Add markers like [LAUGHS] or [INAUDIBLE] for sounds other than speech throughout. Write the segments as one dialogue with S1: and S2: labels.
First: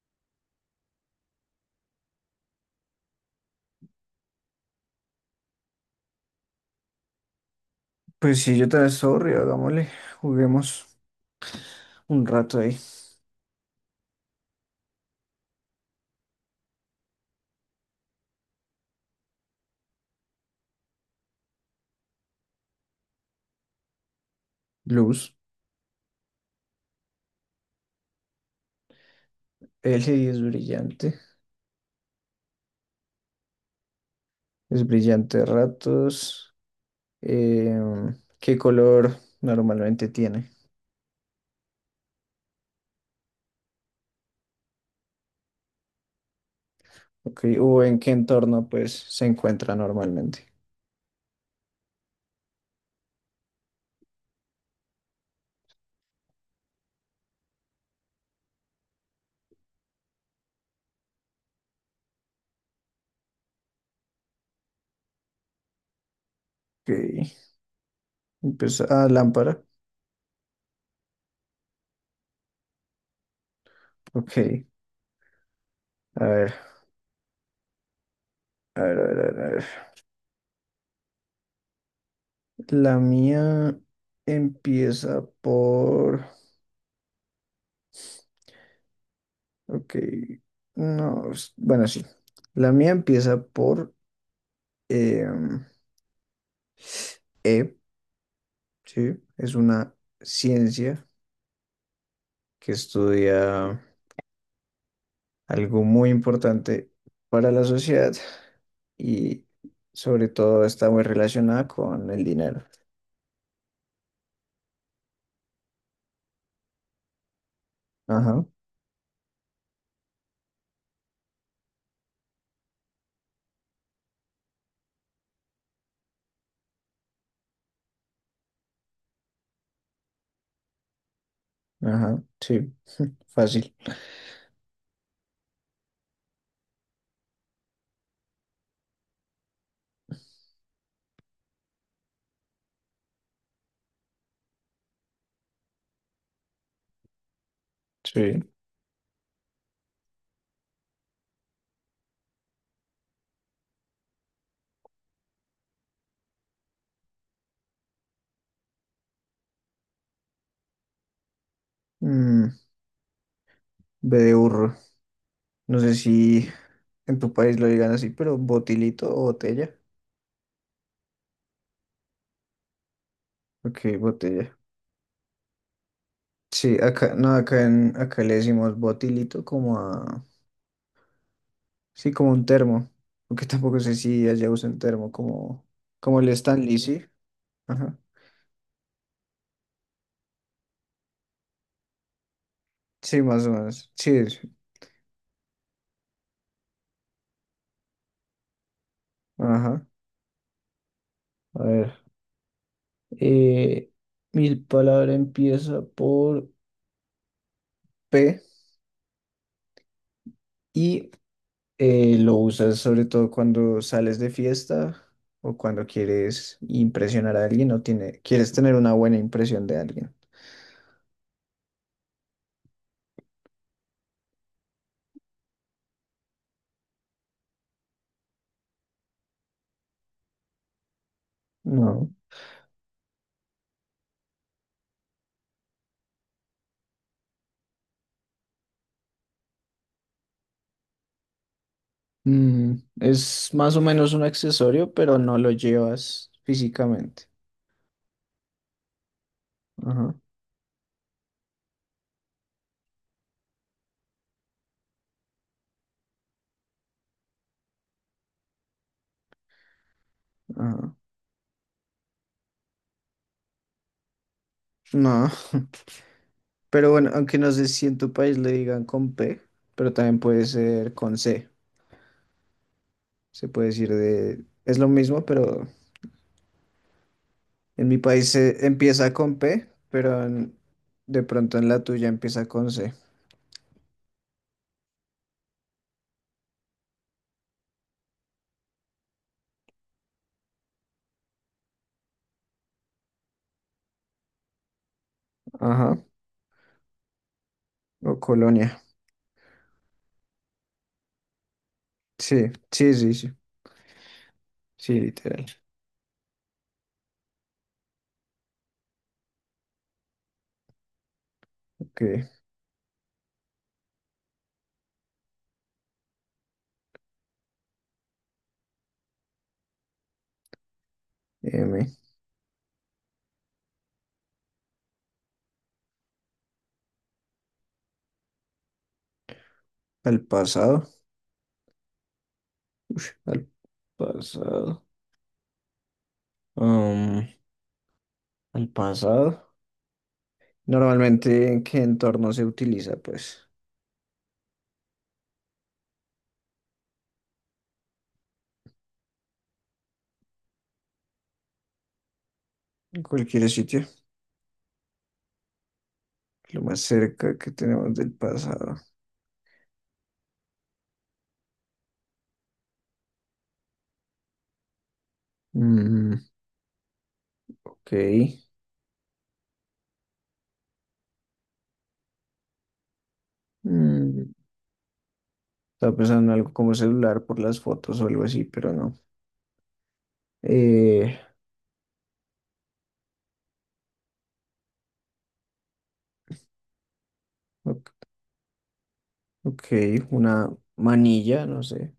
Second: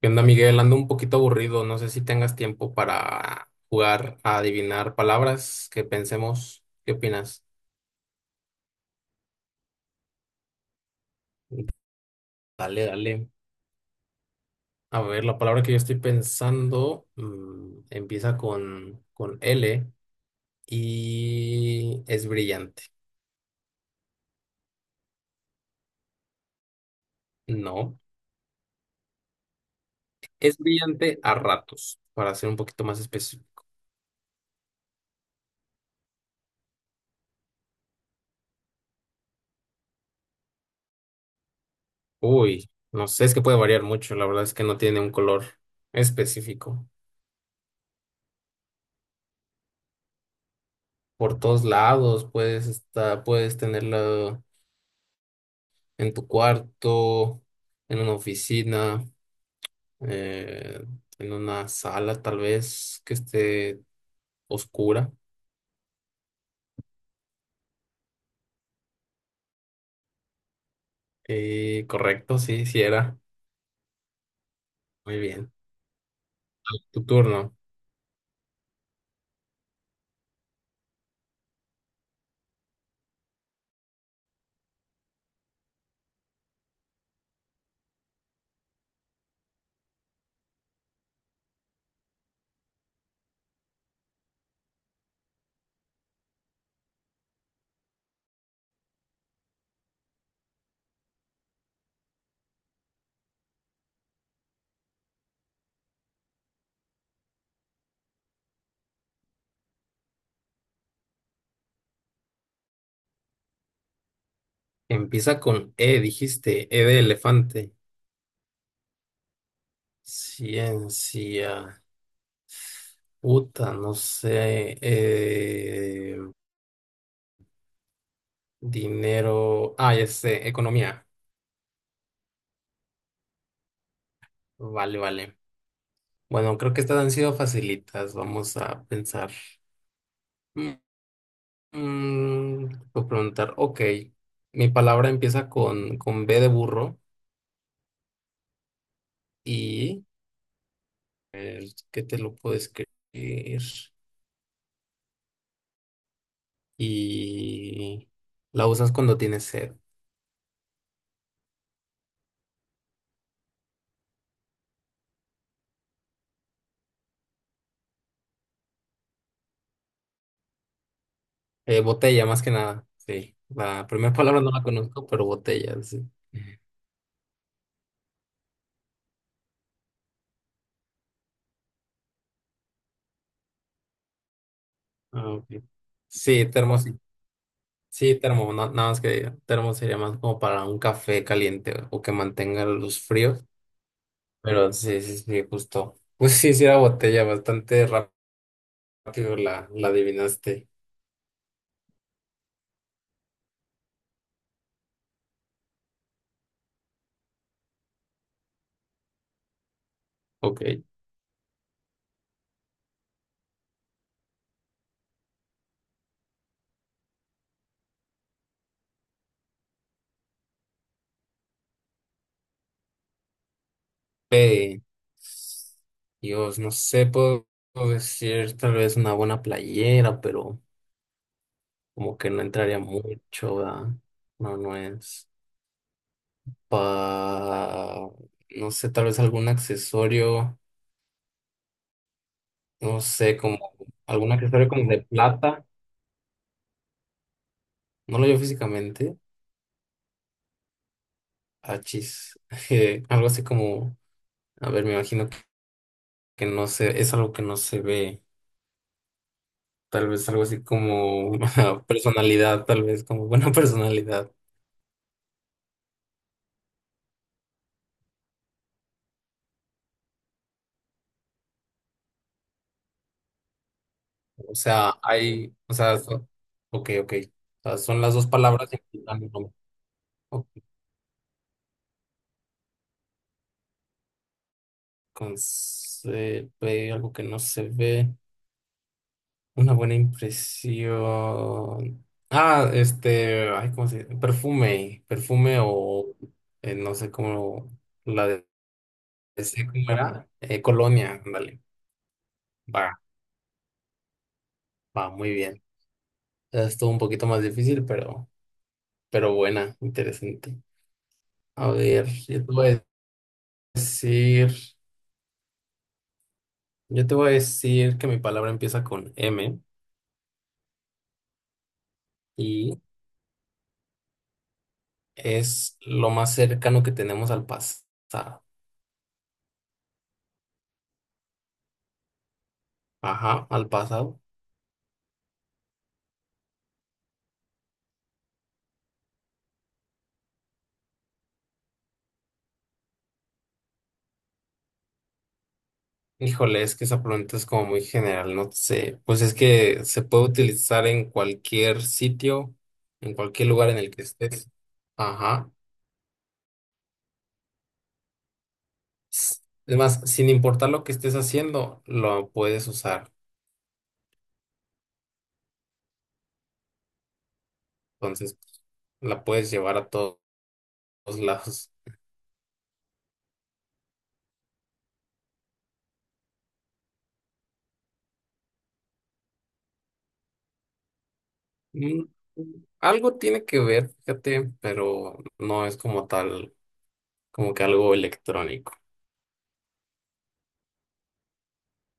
S1: ¿Qué onda, Miguel? Ando un poquito aburrido. No sé si tengas tiempo para jugar a adivinar palabras que pensemos. ¿Qué opinas?
S2: Pues sí, yo también sorry, hagámosle, juguemos un rato ahí.
S1: Dale, dale. A ver, la palabra que yo estoy pensando empieza con L y es brillante.
S2: Luz,
S1: No,
S2: L
S1: es brillante a ratos, para ser un poquito más específico.
S2: es brillante a ratos. ¿Qué color normalmente tiene?
S1: Uy, no sé, es que puede variar mucho. La verdad es que no tiene un color específico.
S2: Ok, o en qué entorno pues se encuentra normalmente.
S1: Por todos lados puedes estar, puedes tenerla. En tu cuarto, en una oficina, eh, en una sala tal vez que esté oscura.
S2: Ok, empieza, ah, lámpara.
S1: Correcto, sí, sí era.
S2: Ok,
S1: Muy bien.
S2: a ver,
S1: Tu turno.
S2: a ver, a ver, a ver, a ver. La mía empieza por... Ok, no, bueno, sí. La mía empieza por em, E, ¿sí? Es una ciencia que estudia algo muy importante para la sociedad y sobre todo está muy relacionada con el dinero.
S1: Empieza con E, dijiste, E de elefante.
S2: Ajá,
S1: Ciencia. Puta, no sé. Dinero. Ah, ya sé, economía.
S2: ajá, sí, fácil.
S1: Vale, vale. Bueno, creo que estas han sido facilitas. Vamos a pensar. Mm, Puedo preguntar, ok, mi palabra empieza con B de burro
S2: Sí.
S1: y ¿qué te lo puedo escribir? Y la usas cuando tienes sed.
S2: Mm, B de burro. No sé si en tu país lo digan así, pero botilito o botella.
S1: Botella, más que nada, sí. La
S2: Ok,
S1: primera [LAUGHS] palabra no
S2: botella.
S1: la conozco, pero botella, sí.
S2: Sí, acá, no, acá, en, acá le decimos botilito como a, sí, como un termo, aunque tampoco sé si allá usan termo,
S1: Ah, ok.
S2: como, como el
S1: Sí,
S2: Stanley,
S1: termo, sí.
S2: ¿sí? Ajá,
S1: Sí, termo, nada más que termo sería más como para un café caliente o que mantenga los
S2: sí,
S1: fríos,
S2: más o menos, sí, sí.
S1: pero sí, sí, sí, justo. Pues sí, sí era botella, bastante rápido la,
S2: Ajá,
S1: la adivinaste.
S2: a ver, eh, mi palabra empieza por P
S1: Ok.
S2: y lo usas sobre todo cuando sales de fiesta o cuando quieres impresionar a alguien o tiene, quieres tener una buena impresión de alguien.
S1: Eh, Dios, no sé, puedo decir tal vez una buena playera, pero
S2: No.
S1: como que no entraría mucho, ¿verdad? No, no es. Pa... No sé, tal vez algún accesorio,
S2: Mm,
S1: no sé,
S2: es
S1: como
S2: más o menos un
S1: algún accesorio como
S2: accesorio,
S1: de
S2: pero no lo
S1: plata.
S2: llevas físicamente.
S1: No lo veo físicamente.
S2: Ajá,
S1: Achis. [LAUGHS] Algo así como, a ver, me imagino que no sé, es algo que no se ve. Tal vez algo así
S2: ajá.
S1: como [LAUGHS] personalidad, tal vez como buena [LAUGHS] personalidad.
S2: No, [LAUGHS] pero bueno, aunque no sé si en tu país le digan con P, pero también puede ser con C. Se puede decir de...
S1: O
S2: Es lo
S1: sea,
S2: mismo,
S1: hay,
S2: pero
S1: o sea, so- ok, ok. O sea,
S2: en mi
S1: son las dos
S2: país se
S1: palabras que
S2: empieza
S1: implican lo
S2: con
S1: mismo.
S2: P, pero
S1: Ok,
S2: en- de pronto en la tuya empieza con C.
S1: con se ve algo que no se ve. Una buena impresión. Ah, este, ay, ¿cómo se dice? Perfume, perfume
S2: Ajá,
S1: o no sé cómo
S2: o
S1: la de,
S2: colonia.
S1: ese, ¿cómo era? Colonia, ándale.
S2: Sí,
S1: Va,
S2: sí, sí, sí. Sí,
S1: va, muy
S2: literal.
S1: bien. Estuvo un poquito más difícil, pero. Pero buena, interesante. A
S2: Ok,
S1: ver, decir, yo te voy a decir que mi palabra empieza con M
S2: M.
S1: y es lo más cercano que tenemos al pasado.
S2: Al pasado. Ush,
S1: Ajá,
S2: al
S1: al pasado.
S2: pasado. Um, El pasado. Normalmente, ¿en qué entorno se utiliza? Pues
S1: Híjole, es que esa pregunta es como muy general, no sé. Pues es que se puede utilizar en cualquier sitio,
S2: en
S1: en
S2: cualquier
S1: cualquier lugar en
S2: sitio.
S1: el que estés. Ajá.
S2: Lo más cerca que tenemos del pasado.
S1: S- Además, sin importar lo que estés haciendo, lo puedes usar.
S2: Mm, ok.
S1: Entonces, la puedes llevar a to- todos lados.
S2: Mm, estaba pensando en algo como celular por las fotos o algo así, pero no. Eh,
S1: Mm, algo tiene que ver, fíjate, pero no es como tal, como que algo
S2: ok,
S1: electrónico.
S2: ok, una manilla, no sé,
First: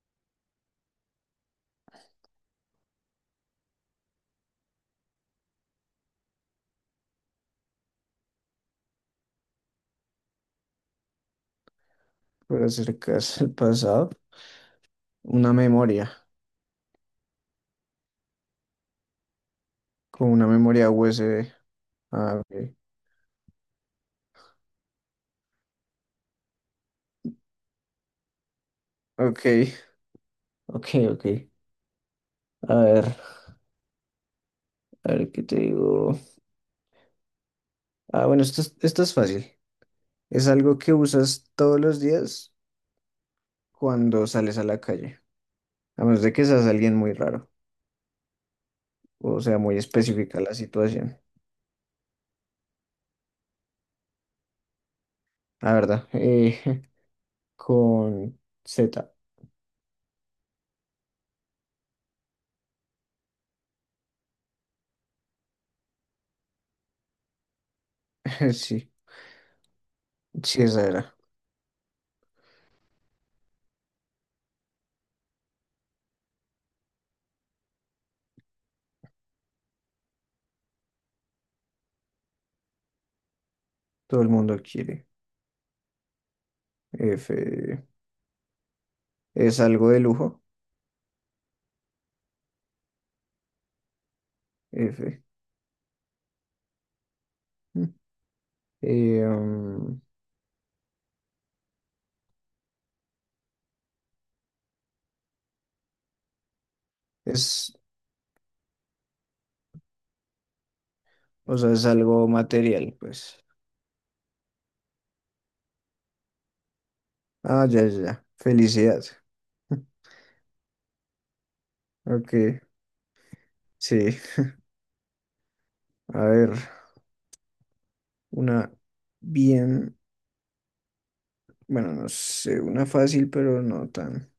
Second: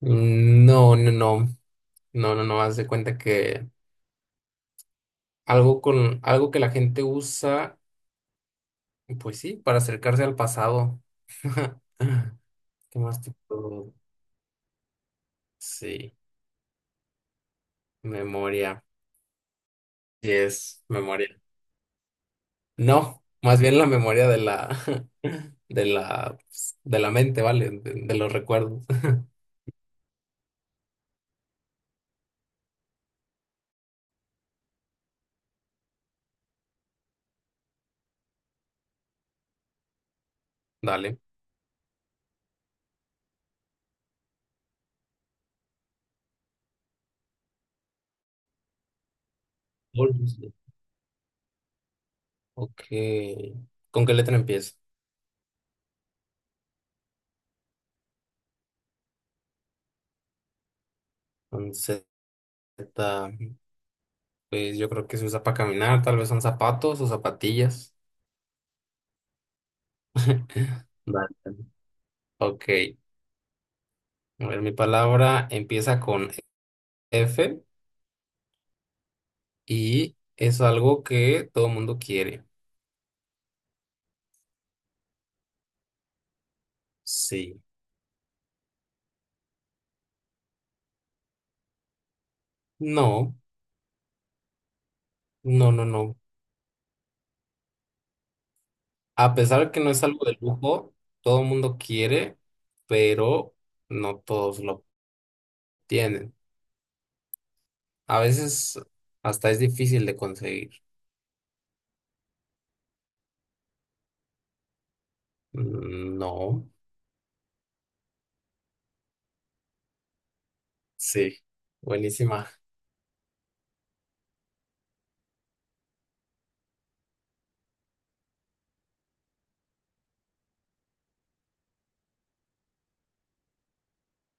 S1: Mm, no, no, no, no, no, no, haz de cuenta que algo con, algo que la gente usa, pues sí, para acercarse al pasado. [LAUGHS]
S2: para
S1: ¿Qué más te
S2: acercarse al
S1: puedo?
S2: pasado. Una memoria,
S1: Sí, memoria.
S2: con
S1: Sí
S2: una
S1: es
S2: memoria
S1: memoria.
S2: USB. Ah, ok,
S1: No, más bien la memoria de la, [LAUGHS] de la, pues, de la mente, ¿vale? de los recuerdos. [LAUGHS]
S2: ok, ok, ok. A ver, a ver qué te digo. Ah, bueno, esto es fácil. Es algo que
S1: Dale.
S2: usas todos los días cuando sales a la calle, a menos de que seas alguien muy raro, o sea, muy específica la situación.
S1: Ok. ¿Con qué letra empieza?
S2: La verdad, [LAUGHS] con Z,
S1: Con Z. Pues yo creo que se usa para caminar, tal vez son zapatos o zapatillas.
S2: [LAUGHS] sí, sí, esa
S1: [LAUGHS]
S2: era.
S1: Vale. Ok. A ver, mi palabra empieza con F y es algo que todo el mundo quiere.
S2: Todo el mundo quiere. F,
S1: Sí.
S2: es algo de lujo,
S1: No,
S2: F. [LAUGHS]
S1: no, no, no.
S2: Mm. Eh,
S1: A pesar que no
S2: mm,
S1: es algo de lujo, todo el mundo quiere, pero no todos lo tienen.
S2: es,
S1: A veces hasta es difícil de conseguir.
S2: o sea, es algo material, pues.
S1: Mm, no.
S2: Ah, ya, ya, ya. Felicidad. [LAUGHS]
S1: Sí,
S2: Ok,
S1: buenísima,
S2: sí. A ver, una bien. Bueno, no sé, una fácil, pero no tan.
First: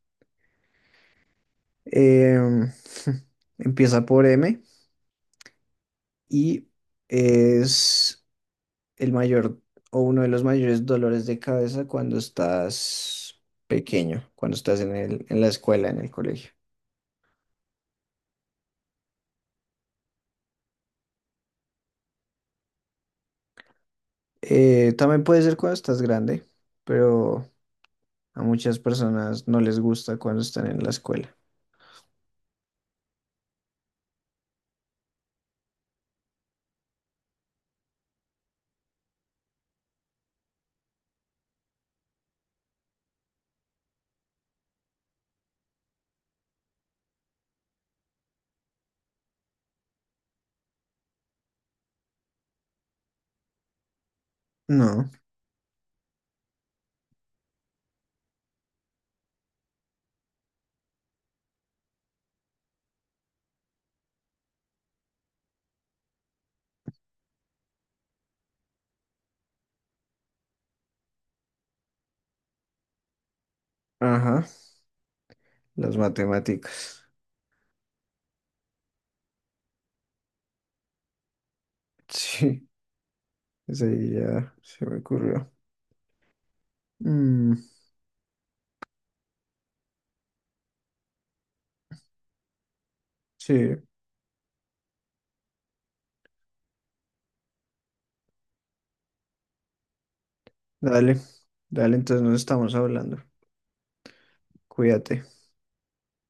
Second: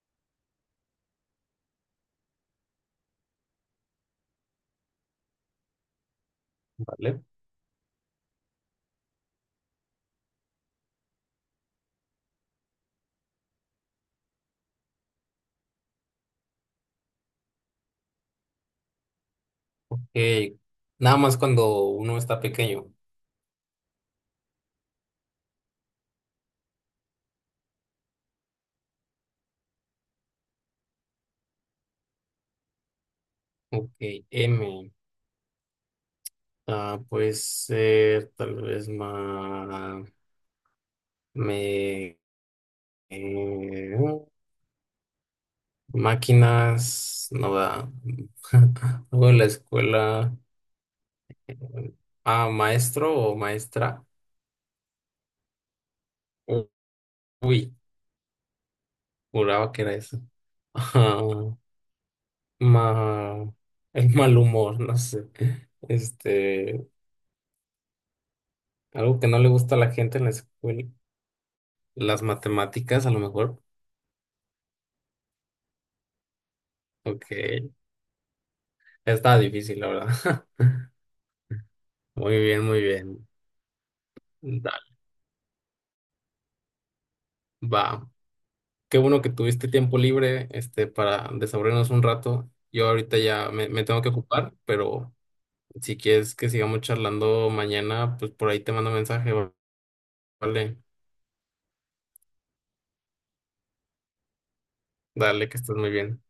S2: Em, [LAUGHS] empieza por M y
S1: ¿vale?
S2: es el mayor o uno de los mayores dolores de cabeza cuando estás pequeño, cuando estás en el, en la escuela, en el colegio.
S1: Eh, nada más cuando uno está pequeño.
S2: También puede ser cuando estás grande, pero a muchas personas no les gusta cuando están en la escuela.
S1: Ok, M. Ah, puede ser tal vez más... Me... eh, máquinas, no da. [LAUGHS] Luego en la escuela... Ah, maestro o maestra.
S2: No,
S1: U- Uy, juraba que era eso. [LAUGHS] Ah, ma- el mal humor, no sé. Este... Algo que no le gusta a la gente en la escuela, las matemáticas a lo mejor.
S2: ajá, las matemáticas. [LAUGHS]
S1: Ok, está difícil, la verdad. [LAUGHS] Muy bien,
S2: Sí,
S1: muy bien.
S2: esa ya se
S1: Dale,
S2: me ocurrió. Mm,
S1: va. Qué bueno que tuviste tiempo libre, este, para desaburrirnos un rato. Yo ahorita ya
S2: sí.
S1: me tengo que ocupar, pero si quieres que sigamos charlando mañana, pues por ahí te mando mensaje, vale.
S2: Dale, dale, entonces nos estamos hablando. Cuídate.
S1: Dale, que estés muy bien.